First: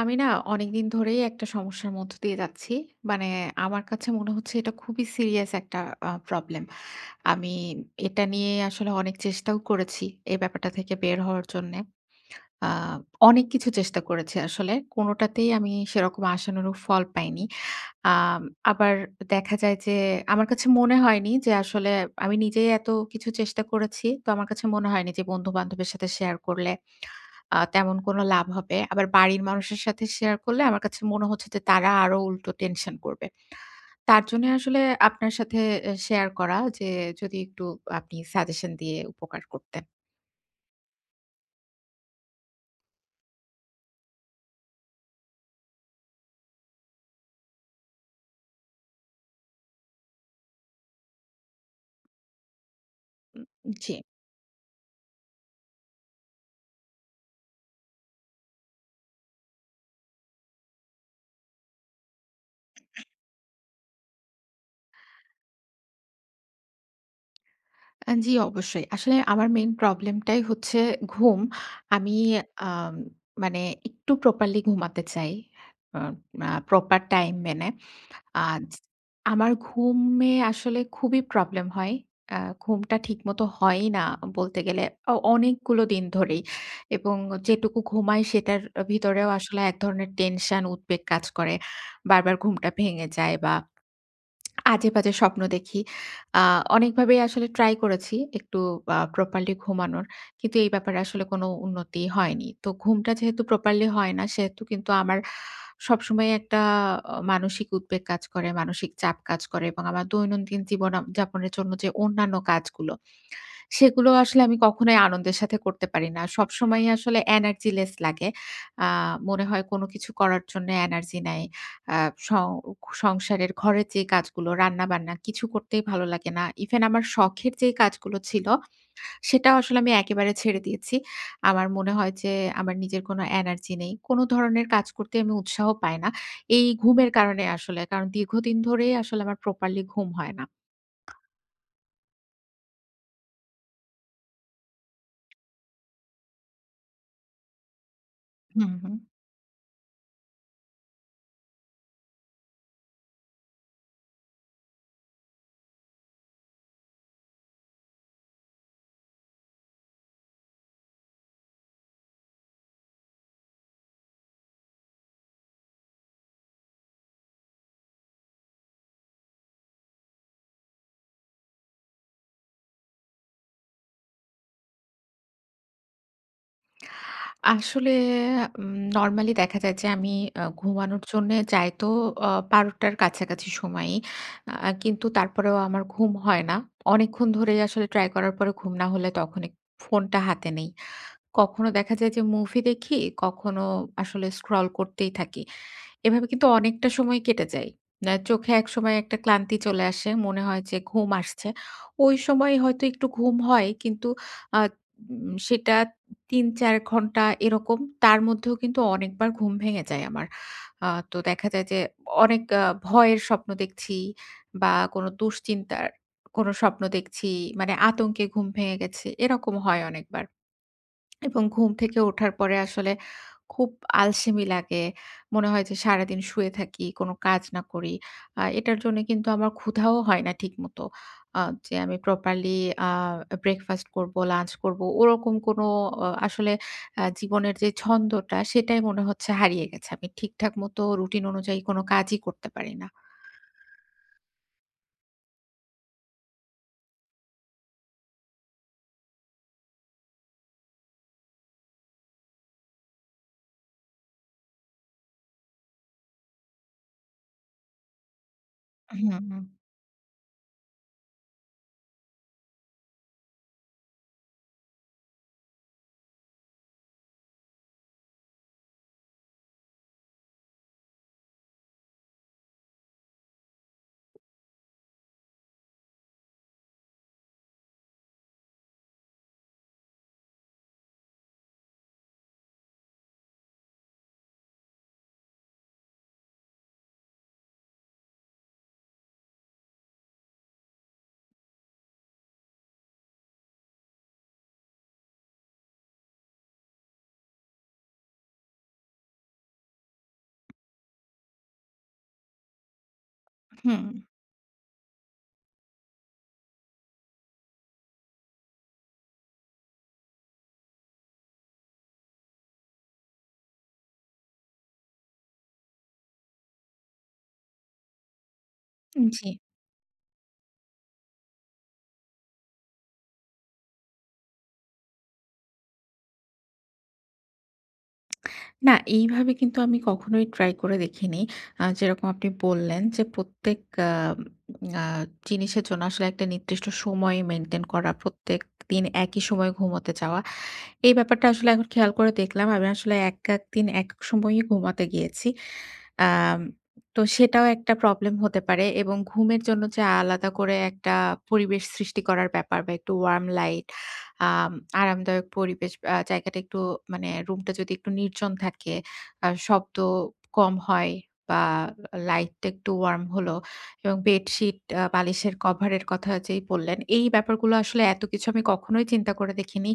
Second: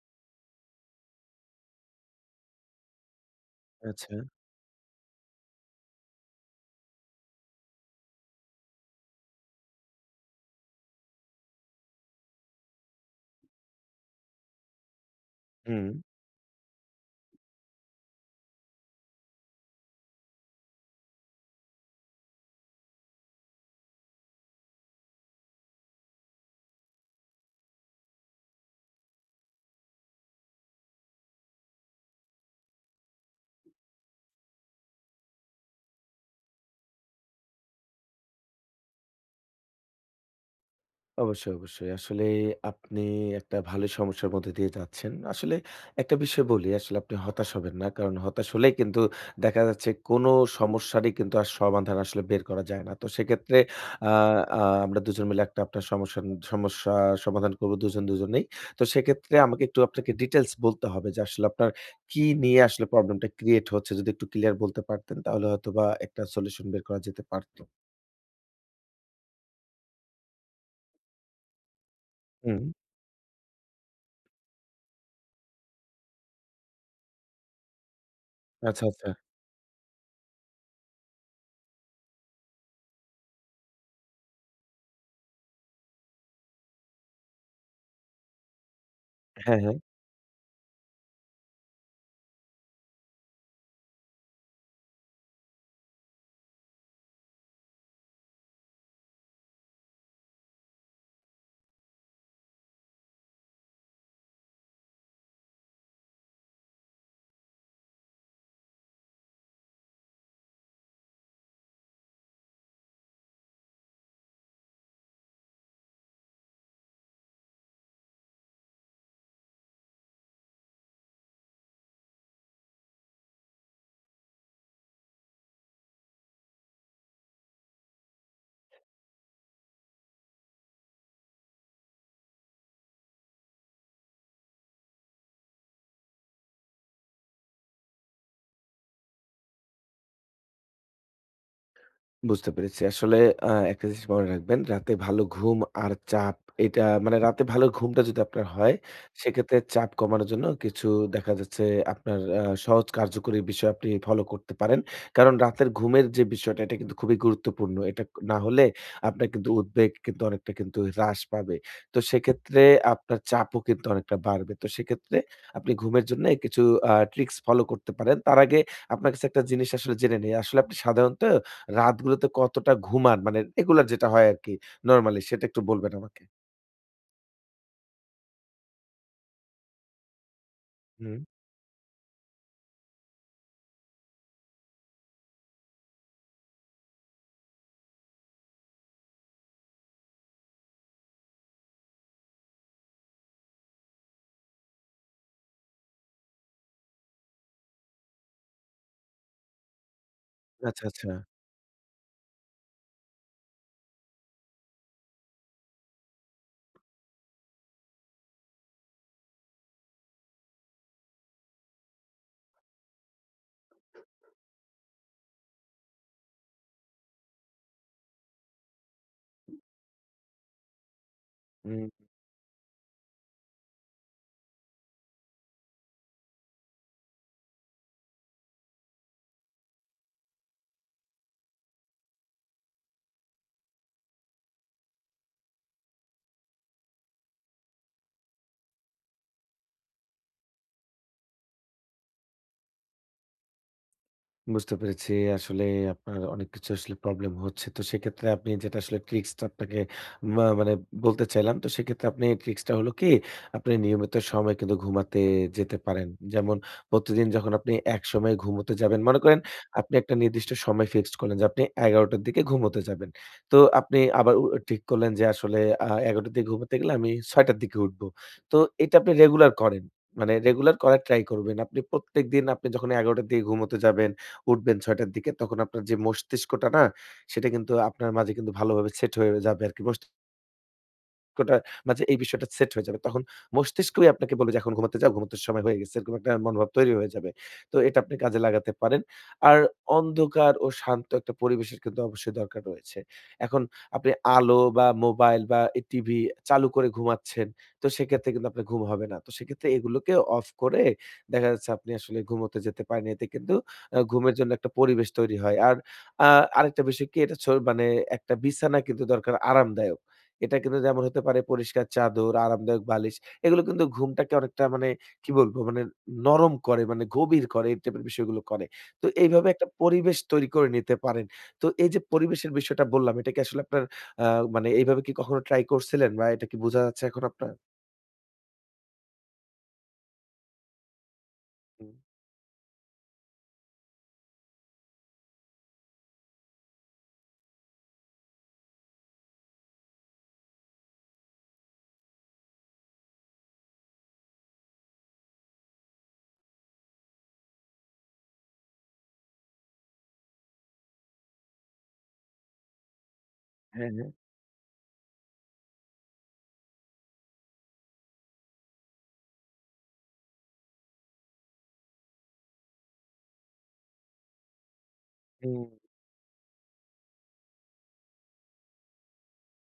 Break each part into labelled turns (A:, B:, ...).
A: আমি না অনেকদিন ধরেই একটা সমস্যার মধ্য দিয়ে যাচ্ছি। মানে আমার কাছে
B: আচ্ছা।
A: মনে হচ্ছে এটা খুবই সিরিয়াস একটা প্রবলেম। আমি এটা নিয়ে আসলে অনেক চেষ্টাও করেছি এই ব্যাপারটা থেকে বের হওয়ার জন্যে। আ অনেক কিছু চেষ্টা করেছি আসলে। কোনোটাতেই আমি
B: হুম।
A: সেরকম আশানুরূপ ফল পাইনি। আম আবার দেখা যায় যে আমার কাছে মনে হয়নি যে আসলে আমি নিজেই এত কিছু চেষ্টা করেছি। তো আমার কাছে মনে হয়নি যে বন্ধু-বান্ধবের সাথে শেয়ার করলে তেমন কোনো লাভ হবে। আবার বাড়ির মানুষের সাথে শেয়ার করলে আমার কাছে মনে হচ্ছে যে তারা আরো উল্টো টেনশন করবে। তার জন্য আসলে আপনার সাথে শেয়ার করা যে যদি একটু আপনি সাজেশন দিয়ে উপকার করতেন।
B: অবশ্যই, অবশ্যই। আসলে আপনি একটা ভালো সমস্যার মধ্যে দিয়ে যাচ্ছেন। আসলে একটা বিষয় বলি, আসলে আপনি হতাশ হবেন না। কারণ হতাশ হলেই কিন্তু দেখা যাচ্ছে কোনো সমস্যারই কিন্তু আর সমাধান আসলে বের করা যায় না। তো
A: উম
B: সেক্ষেত্রে
A: জি।
B: আ আ আমরা দুজন মিলে একটা আপনার সমস্যা সমাধান করব দুজন, দুজনেই। তো সেক্ষেত্রে আমাকে একটু আপনাকে ডিটেইলস বলতে হবে যে আসলে আপনার কি নিয়ে আসলে প্রবলেমটা ক্রিয়েট হচ্ছে? যদি একটু ক্লিয়ার বলতে পারতেন তাহলে হয়তোবা একটা সলিউশন বের করা যেতে পারত।
A: জি অবশ্যই। আসলে আমার মেইন প্রবলেম টাই হচ্ছে ঘুম। আমি
B: হুম।
A: আম মানে একটু প্রপারলি ঘুমাতে চাই। আ আ প্রপার টাইম মেনে। আজ
B: আচ্ছা, আচ্ছা।
A: আমার ঘুমে আসলে খুবই প্রবলেম হয়। আ ঘুমটা ঠিকমতো হয়ই না বলতে গেলে অনেকগুলো দিন ধরেই এবং যেটুকু ঘুমাই সেটার ভিতরেও আসলে
B: হ্যাঁ,
A: এক
B: হ্যাঁ।
A: ধরনের টেনশন, উদ্বেগ কাজ করে। বারবার ঘুমটা ভেঙে যায় বা আজে-বাজে স্বপ্ন দেখি। আ অনেকভাবেই আসলে ট্রাই করেছি একটু প্রপারলি ঘুমানোর। কিন্তু এই ব্যাপারে আসলে কোনো উন্নতি হয়নি। তো ঘুমটা যেহেতু প্রপারলি হয় না, সেহেতু কিন্তু আমার সবসময় একটা মানসিক উদ্বেগ কাজ করে, মানসিক চাপ কাজ করে এবং আমার দৈনন্দিন জীবন যাপনের জন্য যে অন্যান্য কাজগুলো সেগুলো আসলে আমি কখনোই আনন্দের সাথে করতে পারি না। সবসময়ই আসলে এনার্জি লেস লাগে। আ মনে হয় কোনো কিছু করার জন্য এনার্জি নাই। আ সং সংসারের ঘরের যে কাজগুলো, রান্না-বান্না কিছু করতেই ভালো লাগে না। ইভেন আমার শখের যেই কাজগুলো ছিল, সেটাও আসলে আমি একেবারে ছেড়ে দিয়েছি। আমার মনে হয় যে আমার নিজের কোনো এনার্জি নেই। কোনো ধরনের কাজ করতে আমি উৎসাহ পাই না। এই ঘুমের কারণে আসলে। কারণ দীর্ঘদিন ধরেই আসলে আমার প্রপারলি ঘুম হয় না।
B: বুঝতে পেরেছি। আসলে একটা জিনিস মনে রাখবেন, রাতে ভালো ঘুম আর চাপ এটা মানে রাতে ভালো ঘুমটা যদি আপনার
A: হুম,
B: হয়,
A: হুম।
B: সেক্ষেত্রে চাপ কমানোর জন্য কিছু দেখা যাচ্ছে আপনার সহজ কার্যকরী বিষয় আপনি ফলো করতে পারেন। কারণ রাতের ঘুমের যে বিষয়টা এটা কিন্তু খুবই গুরুত্বপূর্ণ। এটা না হলে আপনার কিন্তু উদ্বেগ কিন্তু অনেকটা কিন্তু হ্রাস পাবে। তো সেক্ষেত্রে আপনার চাপও কিন্তু অনেকটা বাড়বে। তো সেক্ষেত্রে আপনি ঘুমের জন্য কিছু ট্রিকস ফলো করতে পারেন। তার আগে আপনার কাছে একটা জিনিস আসলে জেনে নেই। আসলে আপনি সাধারণত রাতগুলোতে কতটা ঘুমান? মানে রেগুলার যেটা হয় আরকি নরমালি সেটা একটু বলবেন আমাকে?
A: আসলে নরমালি দেখা যায় যে আমি ঘুমানোর
B: হুম।
A: জন্যে যাই তো ১২:০০ র কাছাকাছি সময়ই। কিন্তু তারপরেও আমার ঘুম হয় না। অনেকক্ষণ ধরেই আসলে ট্রাই করার পরে ঘুম না হলে তখন এক ফোনটা হাতে নেই। কখনো দেখা যায় যে মুভি দেখি, কখনো আসলে স্ক্রল করতেই থাকি। এভাবে কিন্তু অনেকটা সময় কেটে যায়। না চোখে একসময় একটা ক্লান্তি চলে আসে। মনে হয় যে
B: আচ্ছা, আচ্ছা।
A: ঘুম আসছে। ওই সময় হয়তো একটু ঘুম হয় কিন্তু আ উম সেটা ৩-৪ ঘন্টা এরকম। তার মধ্যেও কিন্তু অনেকবার ঘুম ভেঙে যায় আমার। তো দেখা যায় যে অনেক ভয়ের স্বপ্ন দেখছি বা কোনো দুশ্চিন্তার কোনো স্বপ্ন দেখছি। মানে আতঙ্কে ঘুম ভেঙে গেছে। এরকম হয় অনেকবার। এবং ঘুম
B: হু।
A: থেকে ওঠার পরে আসলে খুব আলসেমি লাগে। মনে হয় যে সারাদিন শুয়ে থাকি, কোনো কাজ না করি। এটার জন্য কিন্তু আমার ক্ষুধাও হয় না ঠিকমতো। আ যে আমি প্রপারলি আ ব্রেকফাস্ট করব, লাঞ্চ করব ওরকম কোনো আসলে জীবনের যে ছন্দটা সেটাই মনে হচ্ছে হারিয়ে গেছে। আমি ঠিকঠাক মতো রুটিন অনুযায়ী কোনো কাজই করতে পারি না।
B: বুঝতে পেরেছি। আসলে আপনার অনেক কিছু আসলে প্রবলেম হচ্ছে। তো সেক্ষেত্রে আপনি যেটা আসলে ট্রিক্সটা আপনাকে মানে বলতে চাইলাম। তো সেক্ষেত্রে আপনি ট্রিক্সটা হলো কি, আপনি নিয়মিত সময় কিন্তু ঘুমাতে যেতে পারেন। যেমন প্রতিদিন যখন আপনি এক সময় ঘুমোতে যাবেন,
A: হুম,
B: মনে করেন
A: হুম।
B: আপনি একটা নির্দিষ্ট সময় ফিক্সড করলেন যে আপনি ১১ঃ০০ টার দিকে ঘুমোতে যাবেন। তো আপনি আবার ঠিক করলেন যে আসলে ১১ঃ০০ টার দিকে ঘুমোতে গেলে আমি ৬ঃ০০ টার দিকে উঠবো। তো এটা আপনি রেগুলার করেন। মানে রেগুলার করার ট্রাই করবেন। আপনি প্রত্যেকদিন আপনি যখন ১১ঃ০০ টার দিকে ঘুমোতে যাবেন উঠবেন ৬ঃ০০ র দিকে। তখন আপনার যে মস্তিষ্কটা না, সেটা কিন্তু আপনার মাঝে কিন্তু ভালোভাবে সেট হয়ে যাবে আরকি। কোটার মাঝে এই বিষয়টা সেট হয়ে যাবে। তখন মস্তিষ্কই আপনাকে বলবে যে, "এখন ঘুমাতে যাও, ঘুমাতে সময় হয়ে গেছে।" এরকম একটা মনোভাব তৈরি হয়ে যাবে। তো এটা আপনি কাজে লাগাতে পারেন। আর অন্ধকার ও শান্ত একটা পরিবেশের কিন্তু অবশ্যই দরকার রয়েছে। এখন আপনি আলো বা মোবাইল বা টিভি চালু করে ঘুমাচ্ছেন, তো সেক্ষেত্রে কিন্তু আপনার ঘুম হবে না। তো সেক্ষেত্রে এগুলোকে অফ করে দেখা যাচ্ছে আপনি আসলে ঘুমোতে যেতে পারেন। এতে কিন্তু ঘুমের জন্য একটা পরিবেশ তৈরি হয়। আর আ আরেকটা বিষয় কি এটা মানে একটা বিছানা কিন্তু দরকার আরামদায়ক। এটা কিন্তু যেমন হতে পারে পরিষ্কার চাদর, আরামদায়ক বালিশ। এগুলো কিন্তু ঘুমটাকে অনেকটা মানে কি বলবো? মানে নরম করে, মানে গভীর করে এই টাইপের বিষয়গুলো করে। তো
A: হুম, জি।
B: এইভাবে একটা পরিবেশ তৈরি করে নিতে পারেন। তো এই যে পরিবেশের বিষয়টা বললাম, এটা কি আসলে আপনার আ মানে এইভাবে কি কখনো ট্রাই করছিলেন বা এটা কি বোঝা যাচ্ছে এখন আপনার?
A: না, এইভাবে কিন্তু আমি কখনোই ট্রাই করে দেখিনি।
B: হুম।
A: যেরকম আপনি বললেন যে প্রত্যেক আ আ জিনিসের জন্য আসলে একটা নির্দিষ্ট সময় মেইনটেইন করা, প্রত্যেকদিন একই সময়ে ঘুমোতে যাওয়া। এই ব্যাপারটা আসলে এখন খেয়াল করে দেখলাম। আমি আসলে এক, এক দিন এক, এক সময়েই ঘুমাতে গিয়েছি। আম তো সেটাও একটা প্রবলেম হতে পারে এবং ঘুমের জন্য যে আলাদা করে একটা পরিবেশ সৃষ্টি করার ব্যাপার বা একটু ওয়ার্ম লাইট,
B: হ্যাঁ, হ্যাঁ।
A: আম আরামদায়ক পরিবেশ জায়গাটা একটু মানে রুমটা যদি একটু নির্জন থাকে, শব্দ কম হয় বা লাইটটা একটু ওয়ার্ম হলো এবং বেডশিট বালিশের
B: হুম।
A: কভারের কথা যেই বললেন, এই ব্যাপারগুলো আসলে এত কিছু আমি কখনোই চিন্তা করে দেখিনি।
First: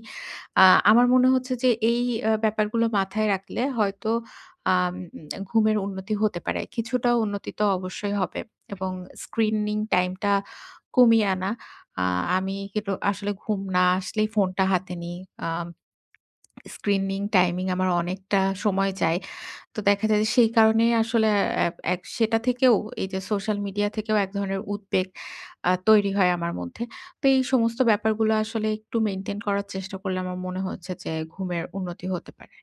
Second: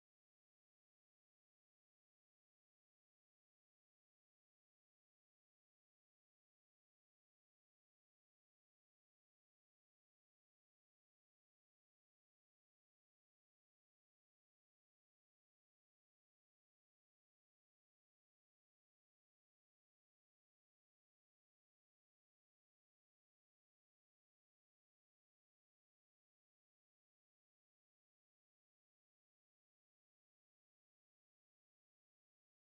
A: আ আমার মনে হচ্ছে যে এই ব্যাপারগুলো মাথায় রাখলে হয়তো আম ঘুমের উন্নতি হতে পারে। কিছুটা উন্নতি তো অবশ্যই হবে এবং স্ক্রিনিং টাইমটা কমিয়ে আনা। আ আমি কিন্তু আসলে ঘুম না আসলেই ফোনটা হাতে নিই। আম স্ক্রিনিং টাইমিং আমার অনেকটা সময় যায়। তো দেখা যায় যে সেই কারণেই আসলে অ্যা এক সেটা থেকেও এই যে সোশ্যাল মিডিয়া থেকেও এক ধরনের উদ্বেগ তৈরি হয় আমার মধ্যে। তো এই সমস্ত ব্যাপারগুলো আসলে একটু মেইনটেইন করার চেষ্টা করলে আমার মনে হচ্ছে যে ঘুমের উন্নতি হতে পারে।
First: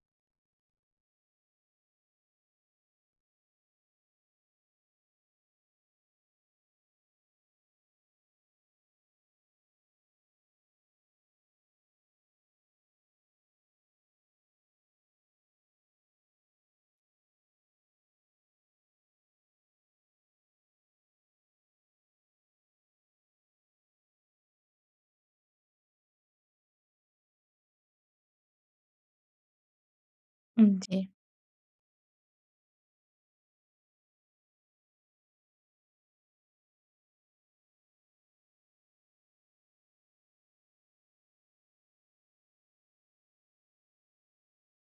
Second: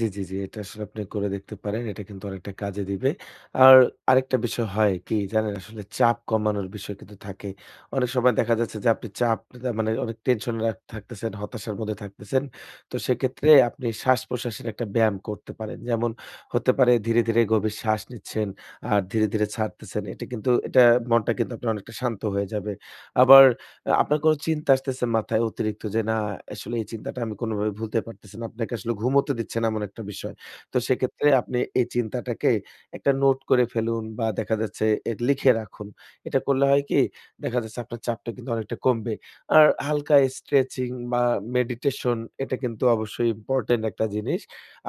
B: জি, জি, জি। এটা আসলে আপনি করে দেখতে পারেন। এটা কিন্তু অনেকটা কাজে দিবে। আর আরেকটা বিষয় হয় কি জানেন? আসলে চাপ কমানোর বিষয় কিন্তু থাকে। অনেক সময় দেখা যাচ্ছে যে আপনি চাপ মানে অনেক টেনশনে থাকতেছেন, হতাশার মধ্যে থাকতেছেন। তো সেক্ষেত্রে আপনি শ্বাস-প্রশ্বাসের একটা ব্যায়াম করতে পারেন। যেমন হতে পারে ধীরে, ধীরে গভীর শ্বাস নিচ্ছেন আর ধীরে, ধীরে ছাড়তেছেন। এটা মনটা কিন্তু আপনার অনেকটা শান্ত হয়ে যাবে। আবার আপনার কোনো চিন্তা আসতেছে মাথায় অতিরিক্ত যে, "না, আসলে এই চিন্তাটা আমি কোনোভাবে ভুলতে পারতেছি না।" আপনাকে আসলে ঘুমোতে দিচ্ছে না এমন একটা বিষয়।
A: উম
B: তো
A: জি।
B: সেক্ষেত্রে আপনি এই চিন্তাটাকে একটা নোট করে ফেলুন বা দেখা যাচ্ছে লিখে রাখুন। এটা করলে হয় কি? দেখা যাচ্ছে আপনার চাপটা কিন্তু অনেকটা কমবে। আর হালকা স্ট্রেচিং বা মেডিটেশন এটা কিন্তু অবশ্যই ইম্পোর্টেন্ট একটা জিনিস।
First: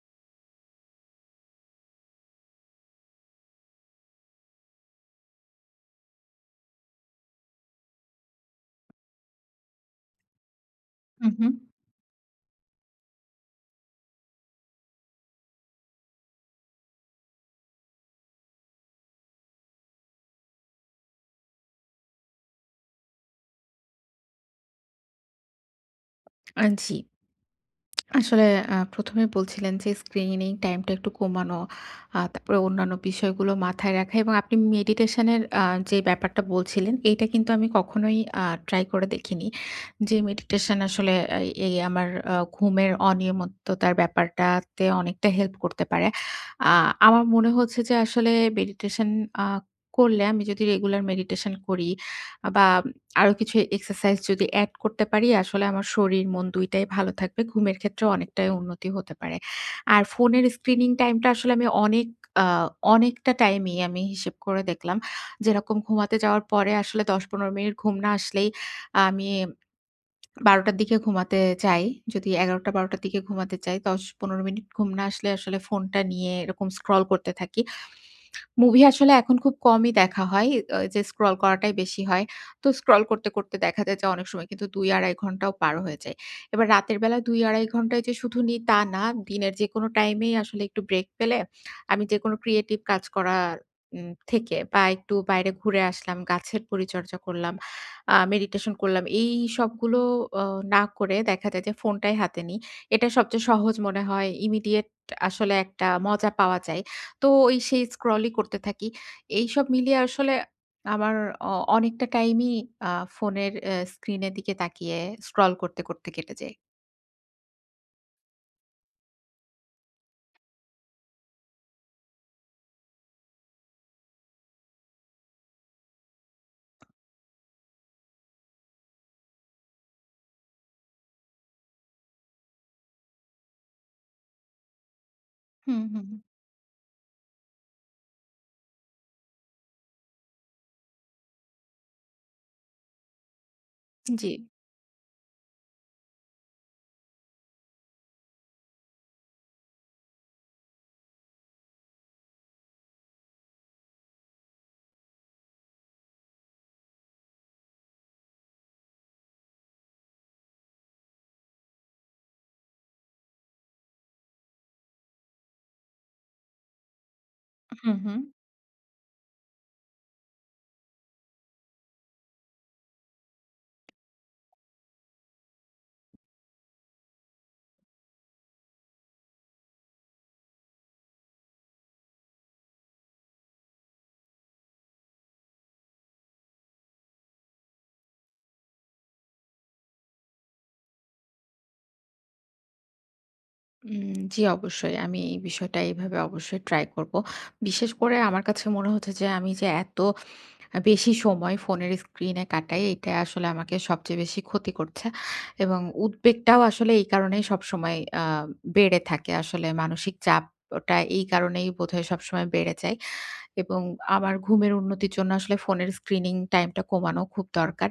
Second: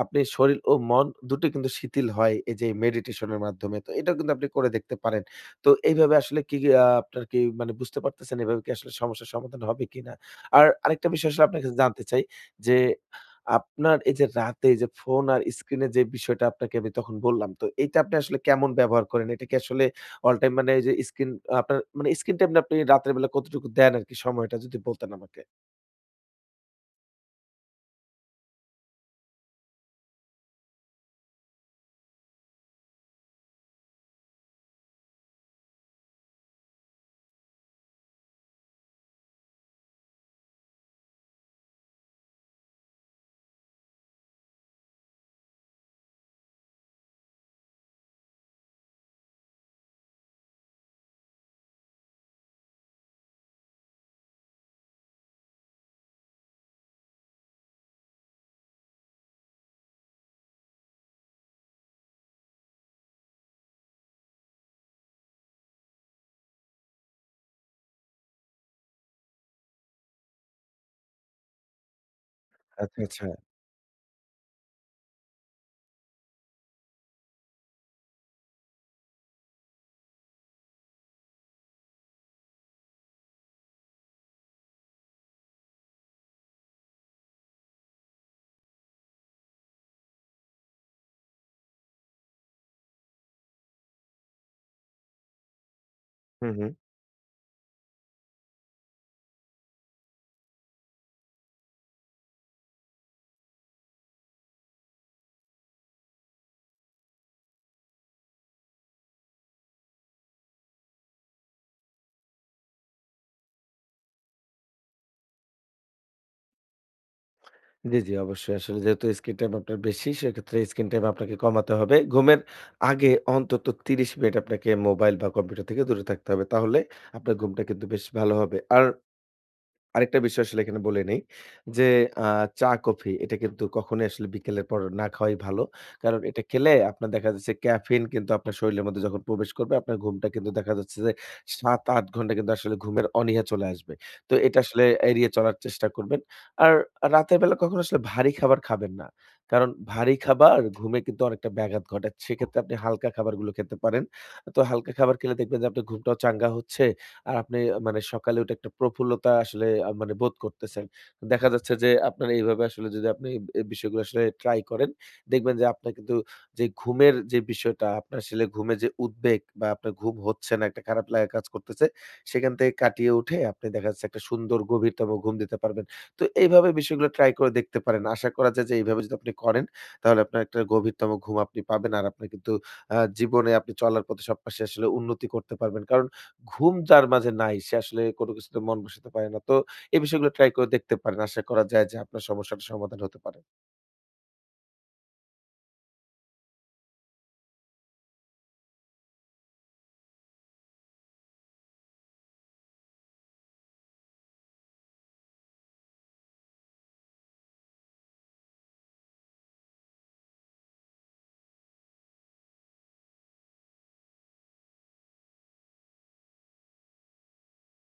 B: আপনি শরীর ও মন দুটোই কিন্তু শিথিল হয় এই যে মেডিটেশনের মাধ্যমে। তো এটাও কিন্তু আপনি করে দেখতে পারেন। তো এইভাবে আসলে কি আপনার কি মানে বুঝতে পারতেছেন এভাবে কি আসলে সমস্যার সমাধান হবে কিনা? আর আরেকটা
A: হু,
B: বিষয় আসলে
A: হু।
B: আপনার কাছে জানতে চাই যে, আপনার এই যে রাতে যে ফোন আর স্ক্রিনে যে বিষয়টা আপনাকে আমি তখন বললাম, তো এইটা আপনি আসলে কেমন ব্যবহার করেন? এটা কি আসলে অল টাইম মানে এই যে স্ক্রিন আপনার মানে স্ক্রিন টাইম আপনি রাতের বেলা কতটুকু দেন আরকি সময়টা যদি বলতেন আমাকে?
A: জি। আসলে ১ম এ বলছিলেন যে স্ক্রিনিং টাইমটা একটু কমানো, তারপরে অন্যান্য বিষয়গুলো মাথায় রাখা এবং আপনি মেডিটেশন এর যে ব্যাপারটা বলছিলেন, এইটা কিন্তু আমি কখনোই ট্রাই করে দেখিনি। যে মেডিটেশন আসলে এই এই আমার ঘুমের অনিয়মিততার ব্যাপারটাতে অনেকটা হেল্প করতে পারে। আ আমার মনে হচ্ছে যে আসলে মেডিটেশন আ করলে আমি যদি রেগুলার মেডিটেশন করি বা আরো কিছু এক্সারসাইজ যদি এড করতে পারি, আসলে আমার শরীর মন ২ টাই ভালো থাকবে। ঘুমের ক্ষেত্রেও অনেকটাই উন্নতি হতে পারে। আর ফোনের স্ক্রিনিং টাইমটা আসলে আমি অনেক আ অনেকটা টাইমই আমি হিসেব করে দেখলাম। যেরকম ঘুমাতে যাওয়ার পরে আসলে ১০-১৫ মিনিট ঘুম না আসলেই আমি ১২ টার দিকে ঘুমাতে চাই। যদি ১১ টা ১২
B: আচ্ছা,
A: টার দিকে
B: আচ্ছা।
A: ঘুমাতে চাই, ১০-১৫ মিনিট ঘুম না আসলে আসলে ফোনটা নিয়ে এরকম স্ক্রল করতে থাকি। মুভি আসলে এখন খুব কমই দেখা হয়। যে স্ক্রল করাটাই বেশি হয়। তো স্ক্রল করতে, করতে দেখা যায় যে অনেক সময় কিন্তু ২-২.৫ ঘন্টাও পার হয়ে যায়। এবার রাতের বেলা ২-২.৫ ঘন্টায় যে শুধু নিই তা না। দিনের যেকোনো টাইমেই আসলে একটু ব্রেক পেলে আমি যেকোনো ক্রিয়েটিভ কাজ করা থেকে বা একটু বাইরে ঘুরে আসলাম,
B: হু,
A: গাছের
B: হু।
A: পরিচর্যা করলাম, মেডিটেশন করলাম। এই সবগুলো অ না করে দেখা যায় যে ফোনটাই হাতে নিই। এটা সবচেয়ে সহজ মনে হয়। ইমিডিয়েট আসলে একটা মজা পাওয়া যায়। তো ওই সেই স্ক্রলই করতে থাকি। এইসব মিলিয়ে আসলে আমার অ অনেকটা টাইমই আ ফোনের স্ক্রিনের দিকে তাকিয়ে স্ক্রল করতে, করতে কেটে যায়।
B: জি, জি, অবশ্যই। আসলে যেহেতু স্ক্রিন টাইম আপনার বেশি, সেক্ষেত্রে স্ক্রিন টাইম আপনাকে কমাতে হবে। ঘুমের আগে অন্তত 30 মিনিট আপনাকে মোবাইল বা কম্পিউটার থেকে দূরে থাকতে হবে। তাহলে আপনার ঘুমটা কিন্তু বেশ ভালো হবে। আর আরেকটা বিষয় আসলে এখানে বলে নেই যে, আ চা-কফি এটা কিন্তু কখনোই আসলে বিকেলের পর না খাওয়াই ভালো।
A: হুম, হুম।
B: কারণ এটা খেলে আপনার দেখা যাচ্ছে ক্যাফেইন কিন্তু আপনার শরীরের মধ্যে যখন প্রবেশ করবে, আপনার ঘুমটা কিন্তু দেখা যাচ্ছে যে ৭-৮ ঘন্টা কিন্তু আসলে ঘুমের অনীহা চলে আসবে।
A: জি।
B: তো এটা আসলে এড়িয়ে চলার চেষ্টা করবেন। আর রাতের বেলা কখনো আসলে ভারী খাবার খাবেন না। কারণ ভারী খাবার ঘুমে কিন্তু অনেকটা ব্যাঘাত ঘটায়। সেক্ষেত্রে আপনি হালকা খাবারগুলো খেতে পারেন। তো হালকা খাবার খেলে দেখবেন যে আপনার ঘুমটাও চাঙ্গা হচ্ছে। আর আপনি মানে সকালে উঠে একটা প্রফুল্লতা আসলে মানে বোধ করতেছেন। দেখা যাচ্ছে যে আপনার এইভাবে আসলে যদি আপনি এই বিষয়গুলো আসলে ট্রাই করেন, দেখবেন যে আপনার কিন্তু যে ঘুমের যে বিষয়টা,
A: হুম,
B: আপনার
A: হুম।
B: আসলে ঘুমে যে উদ্বেগ বা আপনার ঘুম হচ্ছে না, একটা খারাপ লাগা কাজ করতেছে, সেখান থেকে কাটিয়ে উঠে আপনি দেখা যাচ্ছে একটা সুন্দর গভীরতম ঘুম দিতে পারবেন। তো এইভাবে বিষয়গুলো ট্রাই করে দেখতে পারেন। আশা করা যায় যে এইভাবে যদি আপনি করেন, তাহলে আপনার একটা গভীরতম ঘুম আপনি পাবেন। আর আপনার কিন্তু জীবনে আপনি চলার পথে সব পাশে আসলে উন্নতি করতে পারবেন। কারণ ঘুম যার মাঝে নাই সে আসলে কোনো কিছুতে মন বসাতে পারে না। তো এই বিষয়গুলো ট্রাই করে দেখতে পারেন। আশা করা যায় যে আপনার সমস্যাটার সমাধান হতে পারে।
A: জি, অবশ্যই। আমি এই বিষয়টা এইভাবে অবশ্যই ট্রাই করব। বিশেষ করে আমার কাছে মনে হচ্ছে যে আমি যে এত বেশি সময় ফোনের স্ক্রিনে কাটাই। এটা আসলে আমাকে সবচেয়ে বেশি ক্ষতি করছে এবং উদ্বেগটাও আসলে এই কারণেই সবসময় বেড়ে থাকে। আসলে মানসিক চাপ ওটা এই কারণেই বোধহয় সবসময় বেড়ে যায় এবং আমার ঘুমের উন্নতির জন্য আসলে ফোনের স্ক্রিনিং টাইমটা কমানো খুব দরকার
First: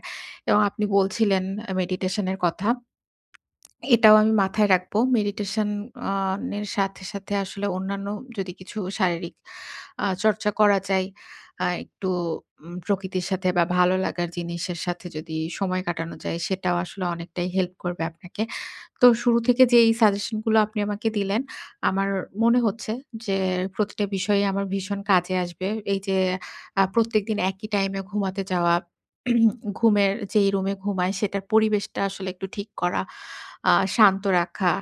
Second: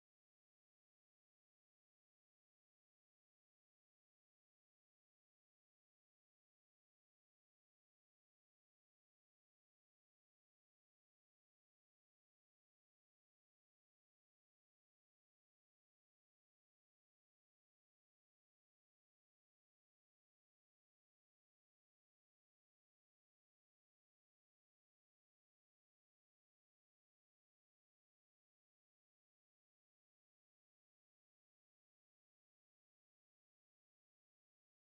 A: এবং আপনি বলছিলেন মেডিটেশন এর কথা। এটাও আমি মাথায় রাখবো। মেডিটেশন আ এর সাথে, সাথে আসলে অন্যান্য যদি কিছু শারীরিক চর্চা করা যায়, একটু প্রকৃতির সাথে বা ভালো লাগার জিনিসের সাথে যদি সময় কাটানো যায়, সেটাও আসলে অনেকটাই হেল্প করবে আপনাকে। তো শুরু থেকে যে এই সাজেশন গুলো আপনি আমাকে দিলেন, আমার মনে হচ্ছে যে প্রতিটা বিষয়ে আমার ভীষণ কাজে আসবে। এই যে প্রত্যেকদিন একই টাইমে ঘুমাতে যাওয়া, ঘুমের যেই রুমে ঘুমাই সেটার পরিবেশটা আসলে একটু ঠিক করা। শান্ত রাখা,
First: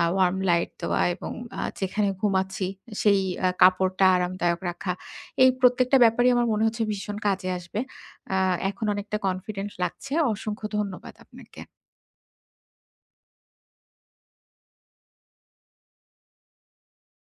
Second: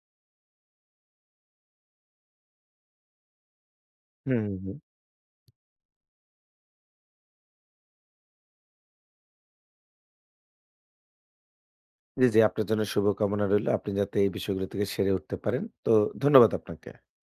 A: ওয়ার্ম লাইট দেওয়া এবং যেখানে ঘুমাচ্ছি সেই কাপড়টা
B: হুম, হুম,
A: আরামদায়ক
B: হুম।
A: রাখা। এই প্রত্যেকটা ব্যাপারই আমার মনে হচ্ছে ভীষণ কাজে আসবে। আ এখন অনেকটা কনফিডেন্ট লাগছে। অসংখ্য ধন্যবাদ আপনাকে।
B: জি, জি আপনার জন্য শুভকামনা রইলো। আপনি যাতে এই বিষয়গুলো থেকে সেরে উঠতে পারেন। তো ধন্যবাদ আপনাকে।